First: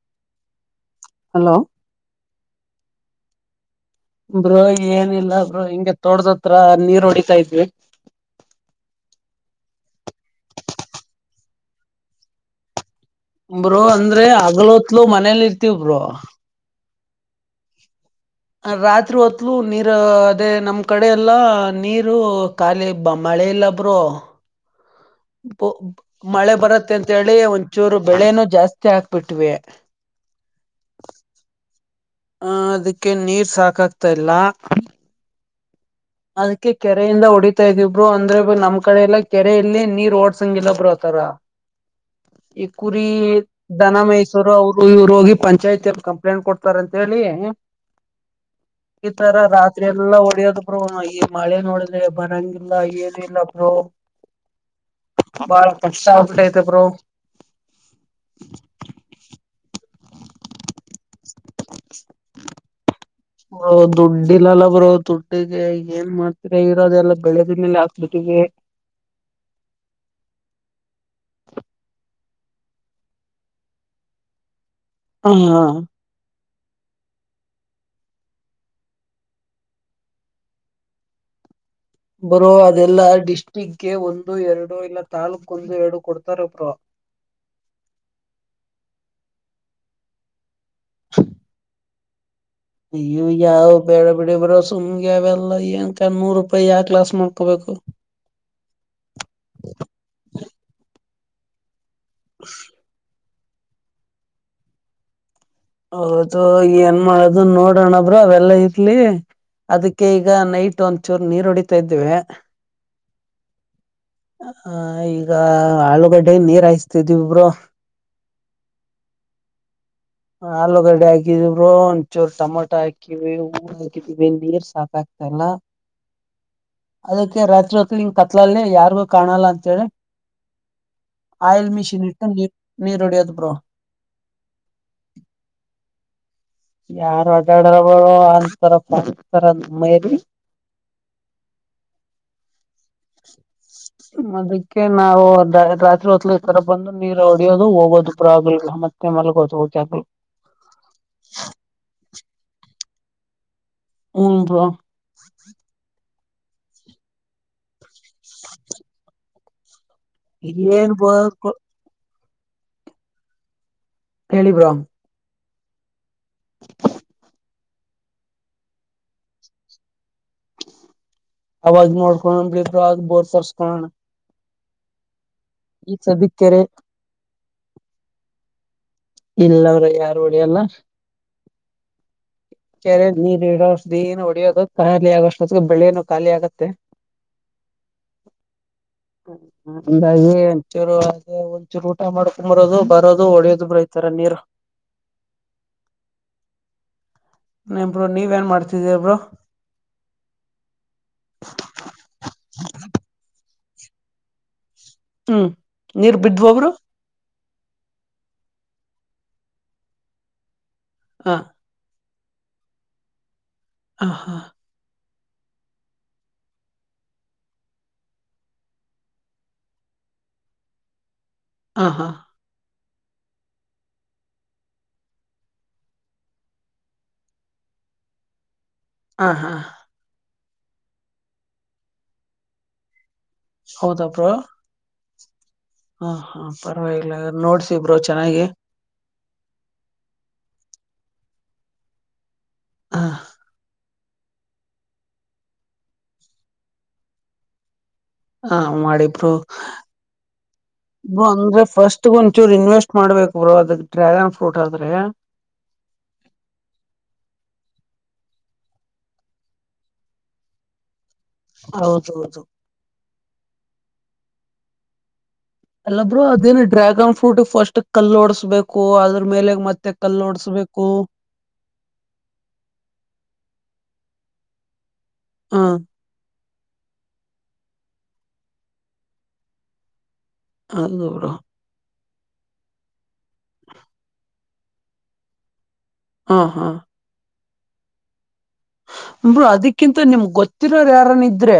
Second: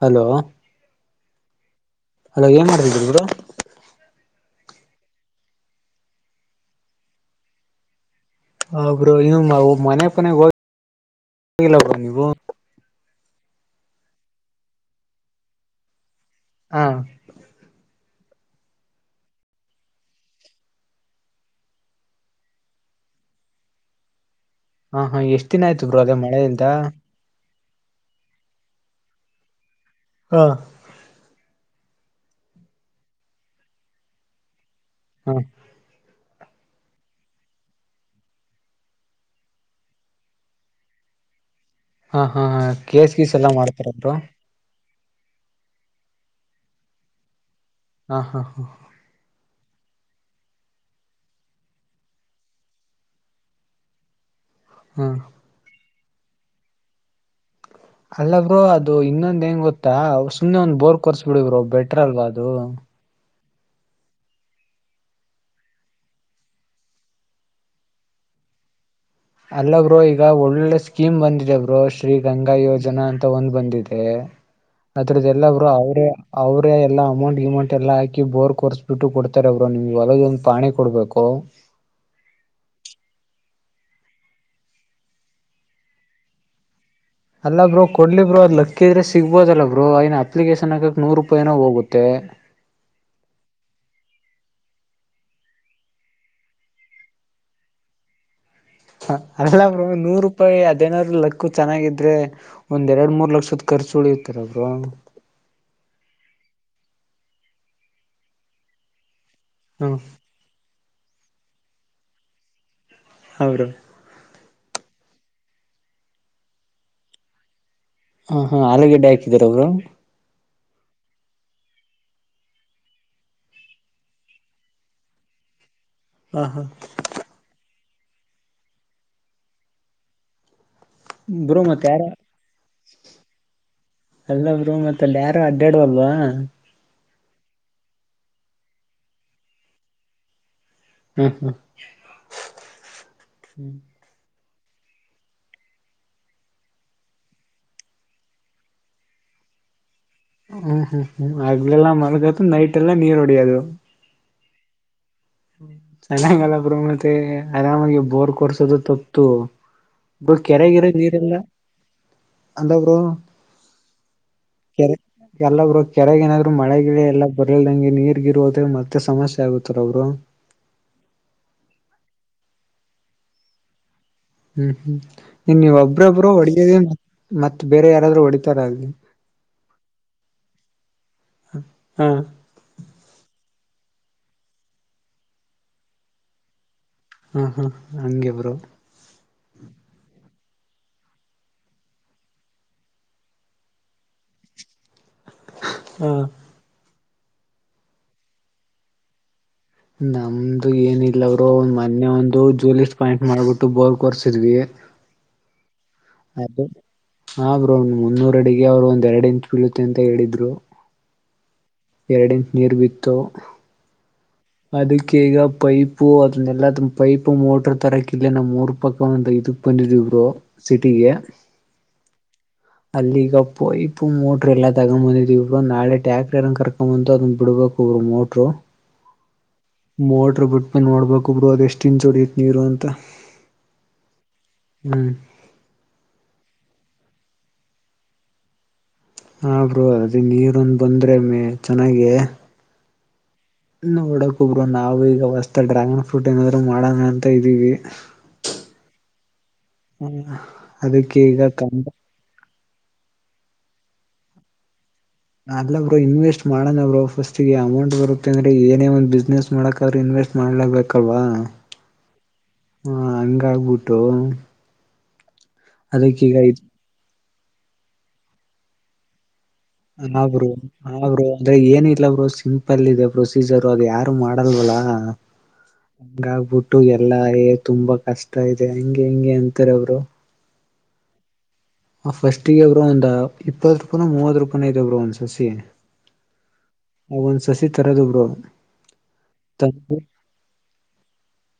hello hello hello ಏನ್ ಮಾಡಿದರು ಗರು ಬ್ರೋ ಏನಿಲ್ಲ ಬ್ರೋ ಹಿಂಗೆ ತೋಡ್ದ ಹತ್ರ ನೀರ್ ಹೊಡಿತಾ ಇದ್ವಿ ಹಬರು ಇ ಮನೆ ಪನೆಗೆ ಹೋಗ ನೀವು ಬರು ಅಂದ್ರೆ ಹಗಲ ಹೊತ್ಲು ಮನೇಲಿ ಇರ್ತವ ಬ್ರರು ಹ ರಾತ್ರಿ ಹೊತ್ಲು ನೀರ ಅದೇ ನಮ್ ಕಡೆ ಎಲ್ಲಾ ನೀರು ಖಾಲಿ ಬ ಮಾಡ ಹಳೆ ಇಲ್ಲ ಬ್ರೋ ಹಾ ಎಷ್ಟ್ ದಿನ ಆಯ್ತು ಬ್ರೋ ಅದೇ ಮಳೆ ಮಳೆಯಿಂದ ಬರುತ್ತೆ ಅಂತೇಳಿ ಒಂಚೂರು ಬೆಳೆನ ಜಾಸ್ತಿ ಹಾಕ್ಬಿಟ್ವಿ ಹಾ ಹ ಅದಕ್ಕೆ ನೀರ್ ಸಾಕಾಗ್ತಾ ಇಲ್ಲ ಹಾ ಅದಕ್ಕೆ ಕೆರೆಯಿಂದ ಹೊಡಿತಾ ಇದೀ ಬ್ರರು ಅಂದ್ರೆ ನಮ್ಮ ಕಡೆ ಎಲ್ಲ ಕೆರೆಯಲ್ಲಿ ನೀರ್ ಓಡ್ಸಂಗ ಇಲ್ಲ ಬ್ರರು ಅ ಹಾ ಹಾ ಈ ಕುರಿ ಕೇಸ್ ಗೀಸ್ ಎಲ್ಲಾ ಮಾಡ್ತಾರ ದನ ಬ್ರೋ ಮಹೇಶ್ವರ್ ಅವರು ಇವರು ಹೋಗಿ ಪಂಚಾಯತ್ ಎಲ್ಲಿ ಕಂಪ್ಲೇಂಟ್ ಕೊಡ್ತಾರ ಅಂತ ಹೇಳಿ ಹಾ ಹಾ ಹಾ ರ ಎಲ್ಲಾ ಹೊಡಿಯೋದ್ ಬೋ ಈ ಮಳೆ ನೋಡಿದೆ ಬರಂಗಿಲ್ಲ ಏನ ಇಲ್ಲ ಬ್ರೋ ಹ್ಮ ಪಸಲ ಇಐತೆ ಪ್ರೋ ಅಲ್ಲ ಬ್ರೋ ಅದು ಇನ್ನೊಂದ ಹೆಂಗ್ ಗೊತ್ತಾ ಸುಮ್ನೆ ಒಂದ್ ಬೋರ್ ಕೊಸಸ್ಬ ಬಿಡಿದ್ರು ಬೆಟ್ರ ಅಲ್ವಾ ಅದು ದುಡ್ಡಿ ಇಲ್ಲಲ್ಲ ಬ್ರೋ ದುಡ್ಡಿಗೆ ಏನ್ ಮಾತ್ ಇರೋದೆಲ್ಲ ಬೆಳೆದ ಮೇಲೆ ಹಾಕ್ಬಿಟ್ಟವಿ [inaudible] ಅಲ್ಲ ಬ್ರರು ಈಗ ಒಳ್ಳೊಳ್ಳೆ ಸ್ಕೀಮ್ ಬಂದಿದೆ ಬರು ಶ್ರೀ ಗಂಗಾ ಯೋಜನಾ ಅಂತ ಒಂದ್ ಬಂದಿದೆ [inaudible] ಅದ್ರದ್ದ ಎಲ್ಲಬ್ರು ಅವ್ರೇ ಅವ್ರೇ ಎಲ್ಲ ಅಮೌಂಟ್ ಗಮೌಂಟ್ ಎಲ್ಲ ಹಾಕಿ ಬೋರ್ ಕೊರ್ಸ್ಬಿಟ್ಟು ಕೊಡ್ತಾರೆ ಅವರು ನಿಮ್ಗೆ ಹೊಲದ ಒಂದು ಪಾಣಿ ಕೊಡ್ಬೇಕು ಹ ಬ್ರೋ ಅದೆಲ್ಲಾ ಡಿಸ್ಟ್ರಿಕ್ಗೆ ಒಂದು ಎರಡು ಇಲ್ಲ ತಾಲೂಕ್ ಒಂದು ಎರಡು ಕೊಡ್ತಾರ ಬ್ರೋ ಅಲ್ಲ ಬ್ರೋಡ್ಲಿ ಬ್ರರು ಅದ್ ಲಕ್ಕಿದ್ರ ಸಿಗ್ಬೋದಲ್ಲ ಬ್ರೋ ನ ಅಪ್ಲಿಕೇಶನ್ ಹಗಕಕ್ ನೂರು ರೂಪಾಯಿನೋ ಹೋಗುತ್ತೆ ಮತ್ತು ಅಯ್ಯ ಯಾವ್ ಬೇಡ ಬಿಡ ಬರ ಸುಮ್ಗೆ ಅವೆಲ್ಲ ನ್ಕ ನೂರು ರೂಪಾಯಿ ಯಾವ ಗ್ಲಾಸ್ ಮಾಡ್ಕೋಬೇಕು ಹ ಅಲ್ಲ ನೂರು ರೂಪಾಯಿ ಹದಿನನೂರ ಲಕ್ಕು ಚೆನ್ನಾಗಿದ್ರೆ ಒಂದ್ ಎರಡು ಮೂರ್ ಲಕ್ಷ ಸತ್ ರ್ಚುಳಿ ಇರ್ತಾರಬ್ ಹೌದು ಏನ್ ಮಾಡೋದು ನೋಡೋಣಬ್ರ ಅವೆಲ್ಲ ಇರ್ಲಿ ಹ್ಮ ಅದಕ್ಕೆ ಈಗ ನೈಟ್ ಒಂದ್ಚೂರು ನೀರು ಹೊಡಿತಾ ಇದ್ದೇವೆ ಹೌರು ಹ ಈಗ ಆಳೂಗಡ್ಡೆ ನೀರ್ ಹಾಯಿಸ್ತಿದಿವವಿಬ್ರು ಹ ಹಾ ಆಲೂಗಡ್ಡೆ ಹಾಕಿದಾರ ಅವರು ಆಲೂಗಡ್ಡೆ ಹಾಕಿದರು ಒಂದಚೂರು ಟಮೊಟೋ ಹಾಕಿವಿ ಊ ಹಾಕಿದಿವವಿ ನೀರ್ ಸಾಕಾಕವಿ ಎಲ್ಲಾ ಹಾ ಹಾ ಅದಕ್ಕೆ ರಾತ್ರಿ ನೀವು ಕತ್ಲಲ್ಲ್ಲಿ ಯಾರಿಗು ಕಾಣಲ್ಲ ಅಂತೇಳಿ ಬ್ರೋ ಆಯಿಲ್ ಮತ್ ಯಾರ ಮಿಷಿನ ಇಟ್ಟು ನೀರುಡೆಯದು ಬರೊ ಮಲ್ಲ ಯಾರು ಅಡ್ಡಾಡುವಲ್ವಾ ಯಾರ್ ಅಡಾಡ್ರ ಅನ್ತರತರ ಮೈರಿ ಹ್ಮ್ ಹ್ಮ್ [unintelligible] ಓಕೆ ನಾವು ರಾತ್ರಿ ಹೊತ್ಲು ತರ ಬಂದು ನೀರು ಹೊಡಿಯೋದು ಹೋಗೋದು ಪ್ರಾಬ್ಲಮ್ ಮತ್ತೆ ಮಲಗೋದು ಹೋಗ್ಯಾಗ ಹ್ಮ್ ಹ್ಮ್ ಹ್ಮ್ ಆಗ್ಲೆಲ್ಲಾ ಮಲಗತ ನೈಟ್ ಎಲ್ಲಾ ನೀರ್ ಹೊಡಿಯೋದು ಹ್ಮದು ಚೆನ್ನಂಗಲ್ಲರು ಮತ್ತೆ ಆರಾಮಗೆ ಬೋರ್ ಕೊರ್ಸದು ತಪ್ಪು ಇ ಕೆರೆಗೀರೆ ಏನ್ ಬ್ರೋ ನೀರಲ್ಲ ಅಂತಪರ ಹೇಳಿ ಬ್ರೋ ಎಲ್ಲಬ್ರು ಕೆರೆಗೆ ಏನಾದ್ರು ಮಳೆಗ ಎಲ್ಲ ಬರರ್ಲ್ದಂಗೆ ನೀರ್ಗಿರುದ್ರೆ ಮತ್ತೆ ಸಮಸ್ಯೆ ಆಗುತ್ತಾರ ಅವರು ಆವಾಜ ಮೋಡ್ಕ ಬ ಬೋರ್ ಪಸ್ಕಣ ಹ್ಮ್ ಹ್ಮ್ ನೀನ್ ನೀವ್ ಒಬ್ರೊಬ್ಬರು ಕೆರೆ ಹೊಡೆಯದ ಮತ್ತತ್ ಬೇರೆ ಯಾರಾದ್ರು ಹೊಡಿತಾರಗಿ ಇಲ್ಲ ಅವ್ರ ಯಾರು ಹೊಡಿ ಎಲ್ಲ ಹಾ ಕೆರೆ ನೀರ್ ಇಡೋಷ್ಟ್ದ ನು ಹೊಡಿಯೋದು ಖಾಲಿ ಆಗೋಷ್ಟತ್ ಬೆಳೆನು ಖಾಲಿ ಆಗತ್ತೆ ಹಾ ಹಾ ಹಂಗಗೆಬ್ರು ಹಂಗಾಗಿ ಒಂಚೂರು ಆದ ಒಂಚೂರು ಊಟ ಮಾಡ್ಕೊಂಬರೋದು ಬರೋದು ಹೊಡಿಯೋದು ಬತಾರ ನೀರು [inaudible] ಹಾ ಇಬರು ನೀವ ಏನ್ ಮಾಡ್ತಿದೀಬ್ರು ನಮ್ದು ಏನ ಇಿಲ್ಲ ಅವ್ರು ಒ ಮೊನ್ನೆ ಒಂದು ಜೂಲಿಸ ಪಾಯಿಂಟ್ ಮಾಡ್ಬಿಟ್ಟು ಬೋರ್ ಕೊರ್ಸಿದ್ವಿ ಹ್ಮ್ ನೀರ್ ಬಿದ್ವ ಒಬ್ರು ಹ ರೌಂಡ ಮುನ್ನೂರ ಅಡಿಗೆ ಅವ್ರು ಒಂದ್ ಎರಡ್ ಇಂಚ್ ಬೀಳುತ್ತೆ ಅಂತ ಹೇಳಿದ್ರು ಹಾ ಎರಡು ಇಂಚ್ ನೀರ್ ಬಿತ್ತು ಹಾ ಹಾ ಅಕ್ಕೆ ಈಗ ಪೈಪ್ು ಅದನ್ನೆಲ್ಲದ ಪೈಪ್ ಮೋಟ್ರ ತರಕ್ ಇಲ್ಲೇ ನಮ್ಮ್ ಮೂರ್ ಪಕ್ಕ ಒಂದ ಇದಕ್ ಬಂದಿದೀವಿ ಇಬ್ರು ಸಿಟಿಗೆ ಹ ಹಾ ಅಲ್ಲಿಗ ಪೈಪ್ ಮೋಟ್ರ ಎಲ್ಲ ತಗೊಂಡ್ ಬಂದಿದೀವ ನಾಳೆ ಟ್ಯಾಕ್ಟರ್ ಕರ್ಕೊಂಡೊ ಬ ಅದ ಬಿಡ್ಬ ಮೋಟ್ರೋ ಹ ಹ ಹ ಮೋಟ್ರ ಬಿಟ್ ನೋಡ್ಬೇಕಕ್ೊಬ್ರು ಅದ ಎಷ್ಟ ಇನ್ ಚಡತ್ ನೀರು ಅಂತ ಹೌದಾಪ ಹ್ಮ್ ಹ ಹಾ ಪರವಾಗಿಲ್ಲ ನೋಡ್ಸಿಬ್ರು ಚೆನ್ನಾಗಿ ಹ ಬ್ರರು ಅದೇ ನೀರಂದ ಬಂದ್ರೆ ಮೇ ಚೆನ್ನಾಗ ಹಾ ನೋಡಕ್ೊಬ್ರು ನಾವು ಈಗ ಹೊಸ್ತ ಡ್ರ್ಯಾಗನ್ ಫ್ರೂಟ್ ಏನಾದ್ರು ಮಾಡೋಣ ಅಂತ ಇದೀವಿ ಹಾ ಮಾಡಿಬರು ಹ್ಮ ಅದಕ್ಕೆ ಈಗ ಅಂದ್ರೆ ಕಂಬ ಫಸ್ಟ್ ಒಂಚೂರು ಇನ್ವೆ ಎಷ್ಟ್ ಮಾಡ್ಬೇಕು ಬ್ರೋ ಅದಕ್ ಡ್ರ್ಯಾಗನ್ ಫ್ರೂಟ್ ಆದ್ರೆ ನಲ್ಲಬ್ರು ಇನ್ವೆಸ್ಟ್ ಮಾಡೋಣಬ್ರು ಫಸ್ಟ್ ಅಮೌಂಟ್ ಬರುತ್ತೆ ಅ್ರೆ ಏನೇ ಒಂದ ಬಿಸ್ನೆಸ್ ಮಾಡಕ್ರು ಇನ್ವೆಟ್ ಷ್ಟ ಮಾಡ್ಲಬೇಕಲ್ವಾ ಹೌದೌದು ಹ ಹಂಗ ಆಗ್ಬಿಟ್ಟು ಎಲ್ಲಬ್್ರರು ಅದೇನು ಡ್ರ್ಯಾಗನ್ ಫ್ರೂಟ್ ಫಸ್ಟ್ ಕಲ್ಲೋಡ್ಸ್ಬೇಕು ಅದ್ರ ಮೇಲೆ ಮತ್ತೆ ಕಲ್ಲು ಹರು ಓಡಿಸ್ಬೇಕು ಆದರು ಅಂದ್ರೆ ಏನ ಇಲ್ಲಬ್ರು ಸಿಂಪಲ್ ಇದೆ ಪ್ರೊಸೀಜರು ಅದು ಯಾರ ಮಾಡಲ್ವಲ ಹ ಹಬ ಎಲ್ಲಾ ತುಂಬಾ ಕಷ್ಟ ಇದೆ ಹಂಗೆ ಹಿಂಗೆ ಅಂತಾರ ಅವರು ಅದ ನೂರಾ ಆ ಫಸ್ಟ್ಗ ಒಬ್ರು ಒಂದ್ ಇಪ್ಪತ್ ರೂಪಾಯ ಮೂವತ್ ರೂಪಾಯ್ ಇದಬ್ರು ಒಂದ್ ಸಸಿ ಹಾ ಹಾ ಒಂದ್ ಸಸಿ ತರೋದ ಬರುೋ ಅ್ರರು ಅದಕ್ಕಿಂತ ನಿಮ್ಗೆ ಗೊತ್ತಿರೋರ್ಯಾರನಿದ್ರೆ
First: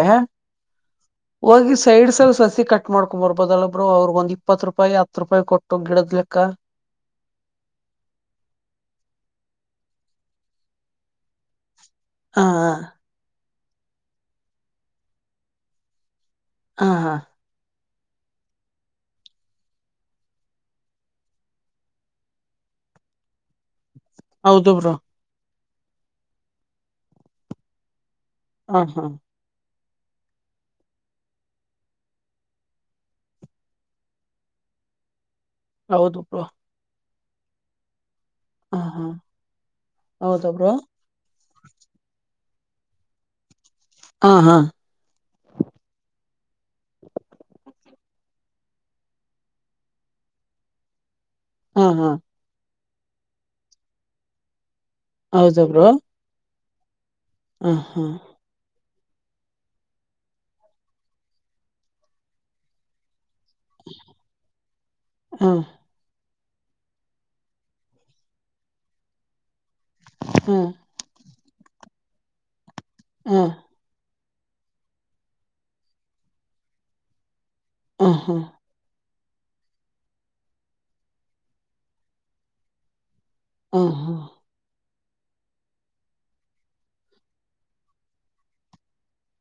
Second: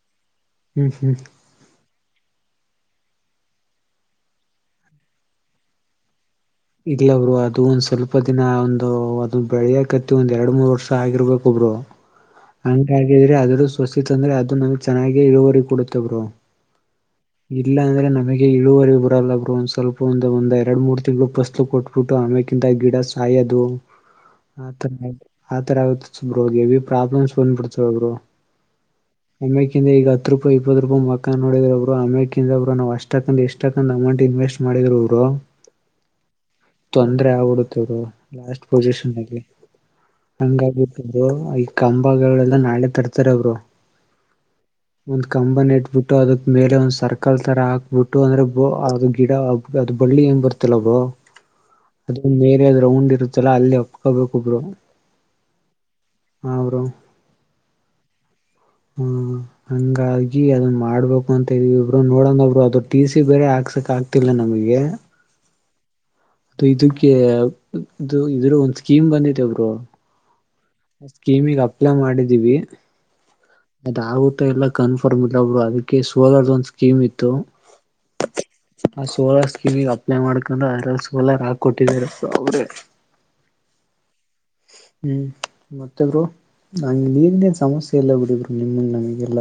ಹ್ಮ್ ಹ್ಮ್ ಹೋಗಿ ಸೈಡ್ ಸಲ್ ಸಸಿ ಕಟ್ ಮಾಡ್ಕೊ ಕುಮಾರ್ ಬದಲಬ್ರು ಅವ್ರಗ ಒಂದ್ ಇಪ್ಪತ್ತು ರೂಪಾಯಿ ಹತ್ ರೂಪಾಯಿ ಕೊಟ್ಟು ಗಿಡದ್ಲೆಕ್ಕ ಇಲಬ್ರು ಅದು ಒಂದ್ ಸ್ವಲ್ಪ ದಿನ ಒಂದು ಅದು ಬೆಳಿಯಕತಿ ಒಂದ್ ಎರಡ್ ಮೂರ್ ವರ್ಷ ಆಗಿರ್ಬೇಕ ಒಬ್ರು ಹಾ ಹಾ ಹಂಗಾಗಿದ್ರೆ ಅದ್ರ ಸವಸ್ತಿ ತ ಅಂದ್ರೆ ಅದು ನಮ್ಗ್ ಚೆನ್ನಾಗಿ ಇರುವವರಿಗೆ ಕೊಡುತ್ತವರು ಹಾ ಹಾ ಇಲ್ಲ ಅಂದ್ರೆ ನಮಗೆ ಇಳುವರಿ ಬರಲ್ಲರು ಒಂದ್ ಸ್ವಲ್ಪ ಒಂದು ಒಂದಂದು ಎರಡು ಮೂರು ತಿಂಗಳು ಫಸ್ತ್ ಕೊಟ್ಬಿಟ್ಟು ಆಮಗಿಂತ ಗಿಡ ಸಾಯೋದು ಹೌದು ಆತರ ಬ್ರೋ ಆಯತ ಆತರ ಆಗತಬ್ರ ಎವಿ ಪ್ರಾಬ್ಲಮ್ಸ್ ಬಂದ್ಬಿಡ್ತ ಒಬ್ರು ಹ ಹಾ ್ರ ಈಗ ಹತ್ತು ರೂಪಾಯಿ ಇಪ್ಪತ್ತು ರೂಪಾಯಿ ಮಕ ನೋಡಿದ್ರರು ಅಮಕ್ರು ಅಷ್ಟ ಎಷ್ಟ ಅಮೌಂಟ್ ಇನ್ವೆಸ್ಟ್ ಮಾಡಿ ಅಡೆರು ಹೌದು ಪ್ರೋ ತೊಂದ್ರೆ ಆಗ್ಬಿಡತವ್ರು ಲಾಸ್ಟ್ ಹಾ ಪೊಸಿಷನ್ಲ್ಲಿ ಹೌದ ಬ್ರೋ ಹಾಗಿ ಕ ೆ ನಾಳೆ ತರ್ತಾರೆ ಬ್ರೋ ಹಾ ಹಾ ಒಂದ್ ಕಂಬನ ಇಟ್ಬಿಟ್ಟು ಅದಕ್ ಮೇಲೆ ಒಂದ್ ಸರ್ಕಲ್ ತರ ಹಾಕ್ಬಿಟ್ಟು ಅಂದ್ರೆ ಅದು ಗಿಡ ಅದು ಬಳ್ಳಿ ಹೆಂಗ ಬರ್ತಿಲ್ಲಬೋ ಹಾ ಹಾ ಅದು ಮೇರೆ ಉಂಡ್ ಇರುತ್ತಲ್ಲ ಅಲ್ಲಿ ಒಪ್ಕೋಬೇಕುೊಬ್ರು ಹೌದು ಬ್ರೋ ಹಾ ಬ್ರೋ ಹ ಹಾ ಹ್ಮ ಹಂಗಾಗಿ ಅದನ್ ಮಾಡ್ಬೇಕು ಅಂತ ಹೇಳವಿ ಒಬ್ರು ನೋಡಂಗ ಒಬ್ರು ಅದಟ ಬೇರೆ ಹಾಕ್ಸಕ್ ಆಗ್ತಿಲ್ಲ ನಮಗೆ ಹ ಅದು ಇದಕ್ಕೆ ಇದು ಇದ್ರ ಒಂದ್ ಸ್ಕೀಮ್ ಬಂದಿದೆ ಬ್ರೋ ಹ್ಮ್ ಸ್ಕೀಮಿಗೆ ಅಪ್ಲೈ ಮಾಡಿದೀವಿ ಹ ಅದ ಆಗುತ್ತಾ ಎಲ್ಲ ಕನ್ಫರ್ಮ್ ಇಲ್ಲ ಒಬ್ರು ಅದಕ್ಕೆ ಸೋರ್ದ ಒಂದು ಸ್ಕೀಮ್ ಇತ್ತು ಹ ಹಾ ಆ ಸೋಲಾರ್ ಸ್ಕೀಮಿಗೆ ಅಪ್ಲೈ ಮಾಡ್ಕೊಂಡ್ರೆ ಅ್ರ ಸೋಲಾರ್ ಹಾಕ ಕೊಟ್ಟಿದಾರಪ್ಪ ಅವ್ರೆ ಹಾ ಹಾ ಹ್ಮ್ ಮತ್ತೆಬ್ರು ನಲ್ಲಿ ಏನ್ೇನ್ ಸಮಸ್ಯೆ ಇಲ್ಲ ಬಿಡಿಬರು ಹ್ಮ ನಮಗಿಲ್ಲ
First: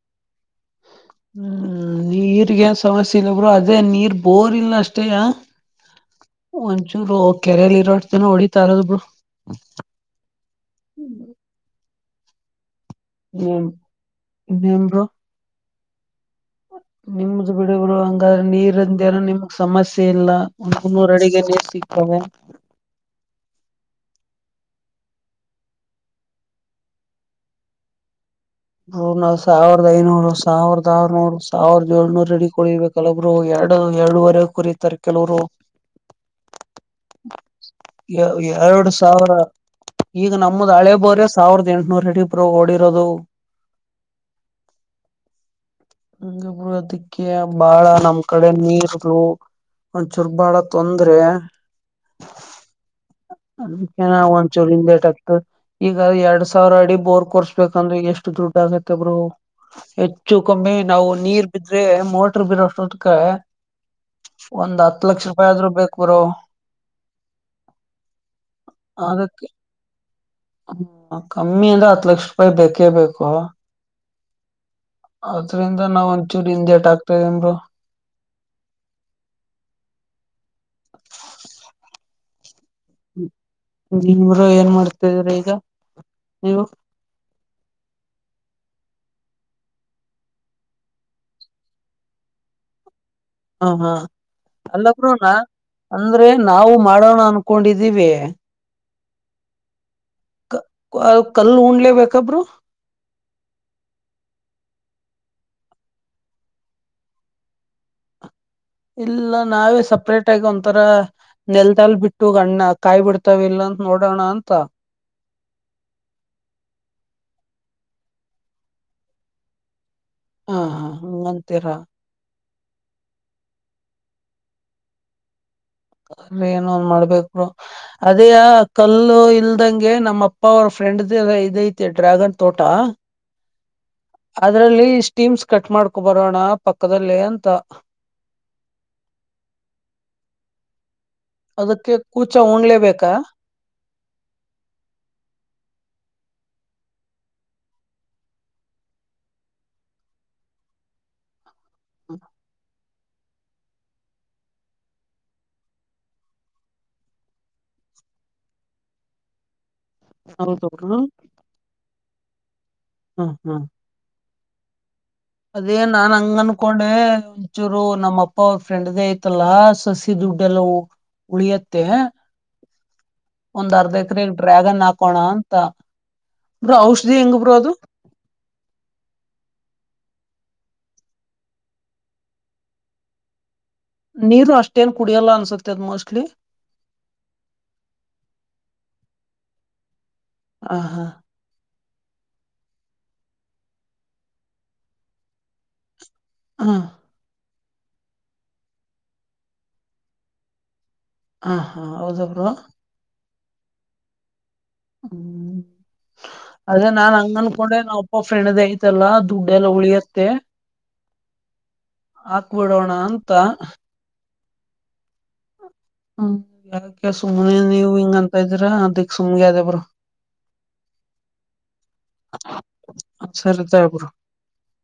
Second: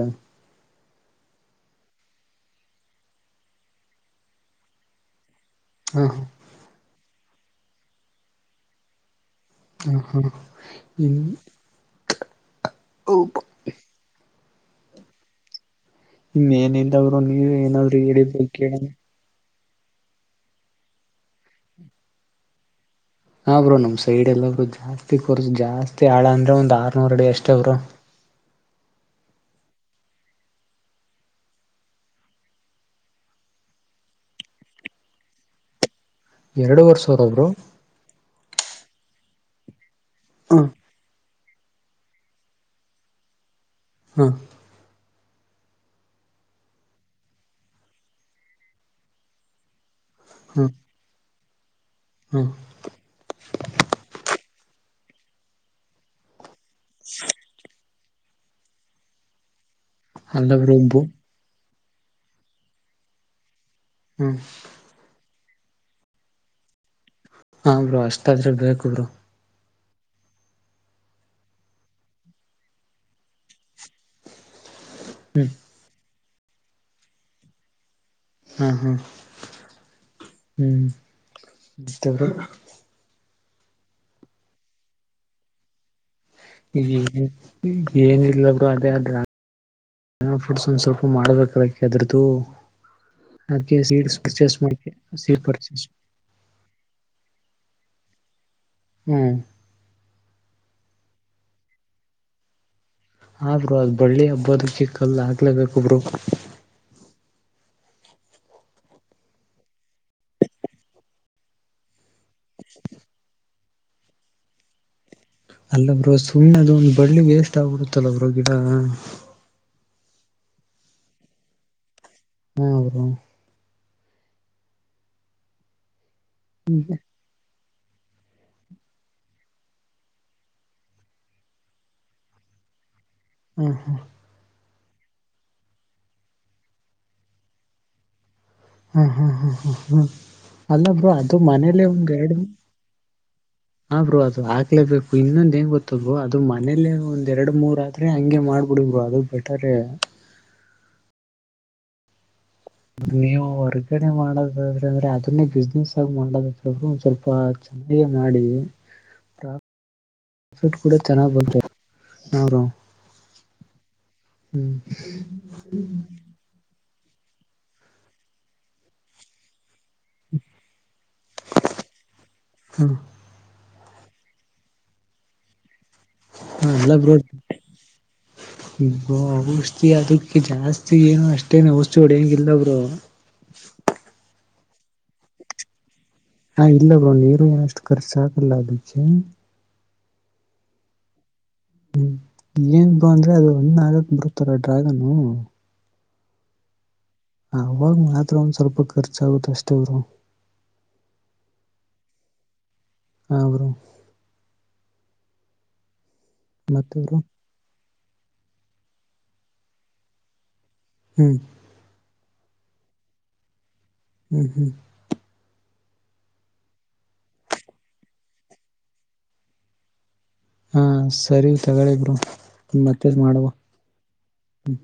ಹ್ಮ್ ನೀರ್ಗ ಏನ್ ಸಮಸ್ಯೆ ಇಲ್ಲಬ್್ರರು ಅದೇ ನೀರ್ ಬೋರ್ ಇಲ್ಲ ಅಷ್ಟೇ ಹಾ ಒಂಚೂರು ಕೆರೆಯಲ್ಲಿ ಇರೋರ್ತನ ಹೊಡಿತಾರದರು ಹ ಹಾ ಹ ಎನ್ ಹುಂ ಬ್ರೋ ಇನ್ನೇನಿಲ್ಲ ಬ್ರೋ ನಿಮ್ದ ನೀವೇ ಬಿಡ ಬಿರು ಏನಾದ್ರು ಹಂಗ ಹೇಳಿದ್ರೆ ಕೇಳಣ ನೀರ್ಂದ ಏನ ನಿಮ ಸಮಸ್ಯೆ ಇಲ್ಲ ಒಂದುೂರು ಅಡಗೆಲ್ಲಿ ಸಿಗ್ತವೆ ಹರು ನಮ್ ಸೈಡ್ ಎಲ್ಲಬ್ರು ಜಾಸ್ತಿ ಕೊರ್ಸು ಜಾಸ್ತಿ ಆಳ ಅಂದ್ರೆ ಒಂದ್ ಆರ್ನೂರ್ ಅಡಿ ಅಷ್ಟ ಅವರು [inaudible] ಬ ನಾವ್ ಸಾವಿರದ ಐನೂರು ಸಾವಿರದ ಆರ್ನೂರು ಸಾವಿರದ ಏಳ್ನೂರ್ ರೆಡಿ ಕೊಡಿಿರ್ಬೇಕಲ್ಲ ಬ್ರರುೋಗ ಯ ಎರಡು ಎಏಳೂುವರೆ ಕುರತಾರೆ ಕೆಲವರು ಎರಡು ವರ್ಷವರ ಸಾವ್ರ ಬ್ರೋ ಎರಡು ಸಾವಿರ ಈಗ ಹ ನಮ್ದ ಹಳೆ ಬೋರ ಸಾವಿರದ ಎಂಟನೂರಡಿಪರು ಓಡಿರೋದು ಹ್ಮ ಹಬರ ಅದಕ್ಕೆ ಬಾಳ ನಮ್ ಕಡೆ ನೀರ್ ಒಂದ ಚುರ್ಬಾಳ ಹ ತೊಂದ್ರೆ ಹ ಅದ ಒ ಚೂರಿಂದ ಟ್ ಆಕ್ತ ಈಗ ಎರಡ್ ಸಾವಿರ ಅಡಿ ಬೋರ್ ಕೊರ್ಸ್ಬೇಕಂದ್ರೆ ಎಷ್ಟು ಎಷ್ಟ ದುಡ್ಡಆಗುತ್ತೆ ಬ್ರೋ ಅಲ್ಲ ಮ್ಮಿ ಬ್ರೋ ಬು ನಾವು ನೀರ್ ಬಿದ್ರೆ ಮೋಟರ್ ಬಿರೋಕ್ಕೆ ಹ್ಮ್ ಒಂದ್ ಹತ್ತು ಲಕ್ಷ ರೂಪಾಯ ಬಾದ್ರು ಬೇಕು ಬ್ರೋ ಹಾ ಬ್ರೋ ಅಷ್ಟಾದ್ರ ಬೇಕು ಬ್ರೋ ಹ್ಮ ಕಮ್ಮಿ ಅಂದ್ರೆ ಹತ್ ಲಕ್ಷ ರೂಪಾಯಿ ಬೇಕೇ ಬೇಕು ಅದ್ರಿಂದ ನಾವ ಒಂಚೂರಿ ಇಿಂದಟ್ ಆಗ್ತದಮರು ಹ್ಮ ಹ್ಮ ಹ್ಮ್ ಬ ಇವರು ಏನ್ ಮಾಡ್ತಿದ್ರ ಈಗ ನೀವು ಏನ ಇಲ್ಲರು ಅದೇ ಆದ್ರ ಜನಲ್ ಫುಡ್ಸ್ ಒಂದ ಸ್ವಲ್ಪ ಮಾಡಬೇಕಾದಕ್ಕೆೆ ಅದರದ್ದು ಹ ಹಾ ಅಲ್ಲ ಬ್ರೋ ನ ಸೀಡ್ ಪರ್ಚೇಸ್ ಅಂದ್ರೆ ನಾವು ಮಾಡೋಣ ಅನ್ಕೊಂಡಿದೀವಿ ಹ ಹ್ಮ್ ಕಲ್ಲು ಉಣ್ಲೇಬೇಕೇಕಬ್ರು ಆದ್ರರು ಅದ ಬಳ್ಳಿ ಹಬ್ಬದಕ್ಕೆ ಕಾಲ್ ಆಗ್ಲೇಬೇಕಬ್ರು ಇಲ್ಲ ನಾವೇ ಸಪ್ರೇಟ್ ಆಗಿ ಒಂಂತರ ನೆಲ್ದಾಲ್ ಬಿಟ್ಟ ಅಣ್ಣ ಕಾಯ್ ಬಿಡ್ತಾವ ಇಲ್ಲ ಅಂತ ನೋಡೋಣ ಅಂತ ಅಲ್ಲ ಬ್ರೋ ಸುಮ್ನೆದು ಒಂದ್ ಬಳ್ಳಿ ವೇಸ್ಟ್ ಆಗ್ಬಡತ್ತಲ್ಲ ಬ್ರೋ ಗಿಡ ಹಾ ಹಂತೀರ ಹ್ಮ ಅ ಅ್ರ ಏನ ಒಂದ್ ಮಾಡ್ಬೇಕರು ಅದೇ ಕಲ್ಲು ಇಲ್ದಂಗೆ ನಮ್ಮ ಅಪ್ಪ ಅವ್ರ ಫ್ರೆಂಡ್ ಇದೈತೆ ಡ್ರ್ಯಾಗನ್ ತೋಟ ಹ್ಮ ಹಾ ಅದರಲ್ಲಿ ಸ್ಟೀಮ್ಸ್ ಕಟ್ ಮಾಡ್ಕೊ ಬರೋಣ ಪಕ್ಕದಲ್ಲಿ ಅಂತ ಹಾ ಹಾ ಹಾ ಹಾ ಹಾ ಅಲ್ಲೊಬ್ ಅದು ಮನೇಲ್ಲ ಅದಕ್ಕೆ ಒಂದ್ ಎರಡ ಕೂಚ ಉಣ್ಲೇಬೇಕಾ ಹಾ ಬ್ರರು ಅದು ಹಾಕ್ಲೇಬೇಕು ಇನ್ನೊಂದ ಹೆಂಗ ಗೊತ್ತದ್ ಅದು ಮನೇಲೆೇ ಒಂದ್ ಎರಡ್ ಮೂರ್ತ್ರಿ ಹಂಗೆ ಮಾಡ್ಬಿಡ ಅದು ಬೆಟರ್ ಹ ನೀವು ಹೊರ್ಗಡೆ ಮಾಡದಾದ್ರೆ ಅಂದ್ರೆ ಅದನ್ನೇ ಬಿಸ್ನೆಸ್ ಆಗ ಮಾಡದರು ಒಂದ್ ಸ್ವಲ್ಪ ಅಗೆ ಮಾಡಿ ಪ್ರಾ ಕೂಡ ಹೌದಬ್ರು ಚೆನ್ನಾಗ್ ಬಂದ ನಾವ್ರ ಹ್ಮ್ ಹ್ಮ್ ಹ್ಮ್ ಅದೇ ನಾನ್ ಹಂಗ ಅನ್ಕೊಂಡ ನೋ ಇಂಚೂರು ನಮ್ಮಪ್ಪ ಅವ್ರ ಫ್ರೆಂಡ್ ಐತಲ್ಲಾ ಸಸಿ ದುಡ್ಡೆಲ್ಲ ಉಳಿಯತ್ತೆ ಹ್ಮ್ ಒಂದ್ ಅರ್ಧ ಎಕರೆಗ್ ಡ್ರ್ಯಾಗನ್ ಹಾಕೋಣ ಅಂತ ಹಾ ಬ್ರೋ ಔಷಧಿ ಹೆಂಗ್ ಬ್ರೋ ಅದು ಎಲ್ಲಡ್ಔಷಿ ಅದು ಜಾಸ್ತಿ ಏನು ಅಷ್ಟೇನು ವಸ್ತುಗಳು ಹೆಂಗಿಲ್ಲಬ್ರು ನೀರು ಅಷ್ಟೇನ್ ಕುಡಿಯೋಲ್ಲ ಅನ್ಸತ್ತೆ ಅದ ಮೋಸ್ಟ್ಲಿ ಹಾ ಇಲ್ಲ ಬ್ರೋ ನೀರು ಏನಷ್ಟು ಖರ್ಚ ಆಗಲ್ಲ ಅದಕ್ಕೆ ಹ ಹಾ ಹ್ಮ್ ಏನ್ ಬ ಅಂದ್ರೆ ಅದು ಒಣನ್ ಆಗಕ್ ಬಿರುತ್ತಾರ ಡ್ರ್ಯಾಗನು ಹಾ ಅವಾಗ ಮಾತ್ರ ಒಂದ್ ಸ್ವಲ್ಪ ಖರ್ಚಾಗುತ್ತೆ ಅಷ್ಟವರು ಹಾ ಹಾ ಹೌದಬ್ರು ಹಾ ಬರೋ ಹ್ಮ್ ಅದೇ ಮತ್ತೆ ನಾನ್ ಬ್ರೋ ಹಂಗನ್ಕೊಂಡೆ ನಾ ಫ್ರೆಂಡದ ಐತಲ್ಲ ದುಡ್ಡೆ ಎಲ್ಲ ಉಳಿಯತ್ತೆ ಹ್ಮ್ ಹಾಕ್ಬಿಡೋಣ ಅಂತ ಹ್ಮ್ ಹ್ಮ್ ಹ್ಮ್ ಯಾಕ ಸುಮ್ನೆ ನೀವ್ ಹಿಂಗ ಅಂತ ಇದ್ದೀರಾ ಅದಿಕ್ ಸುಮ್ಗೆ ಅದೇ ಬ್ರ ಹಾ ಸರಿ ತಗಗಳಬರು ಮತ್ತದ ಮಾಡುವ ಸರಿ ತಗೋ ಬ್ರೋ ಹ್ಮ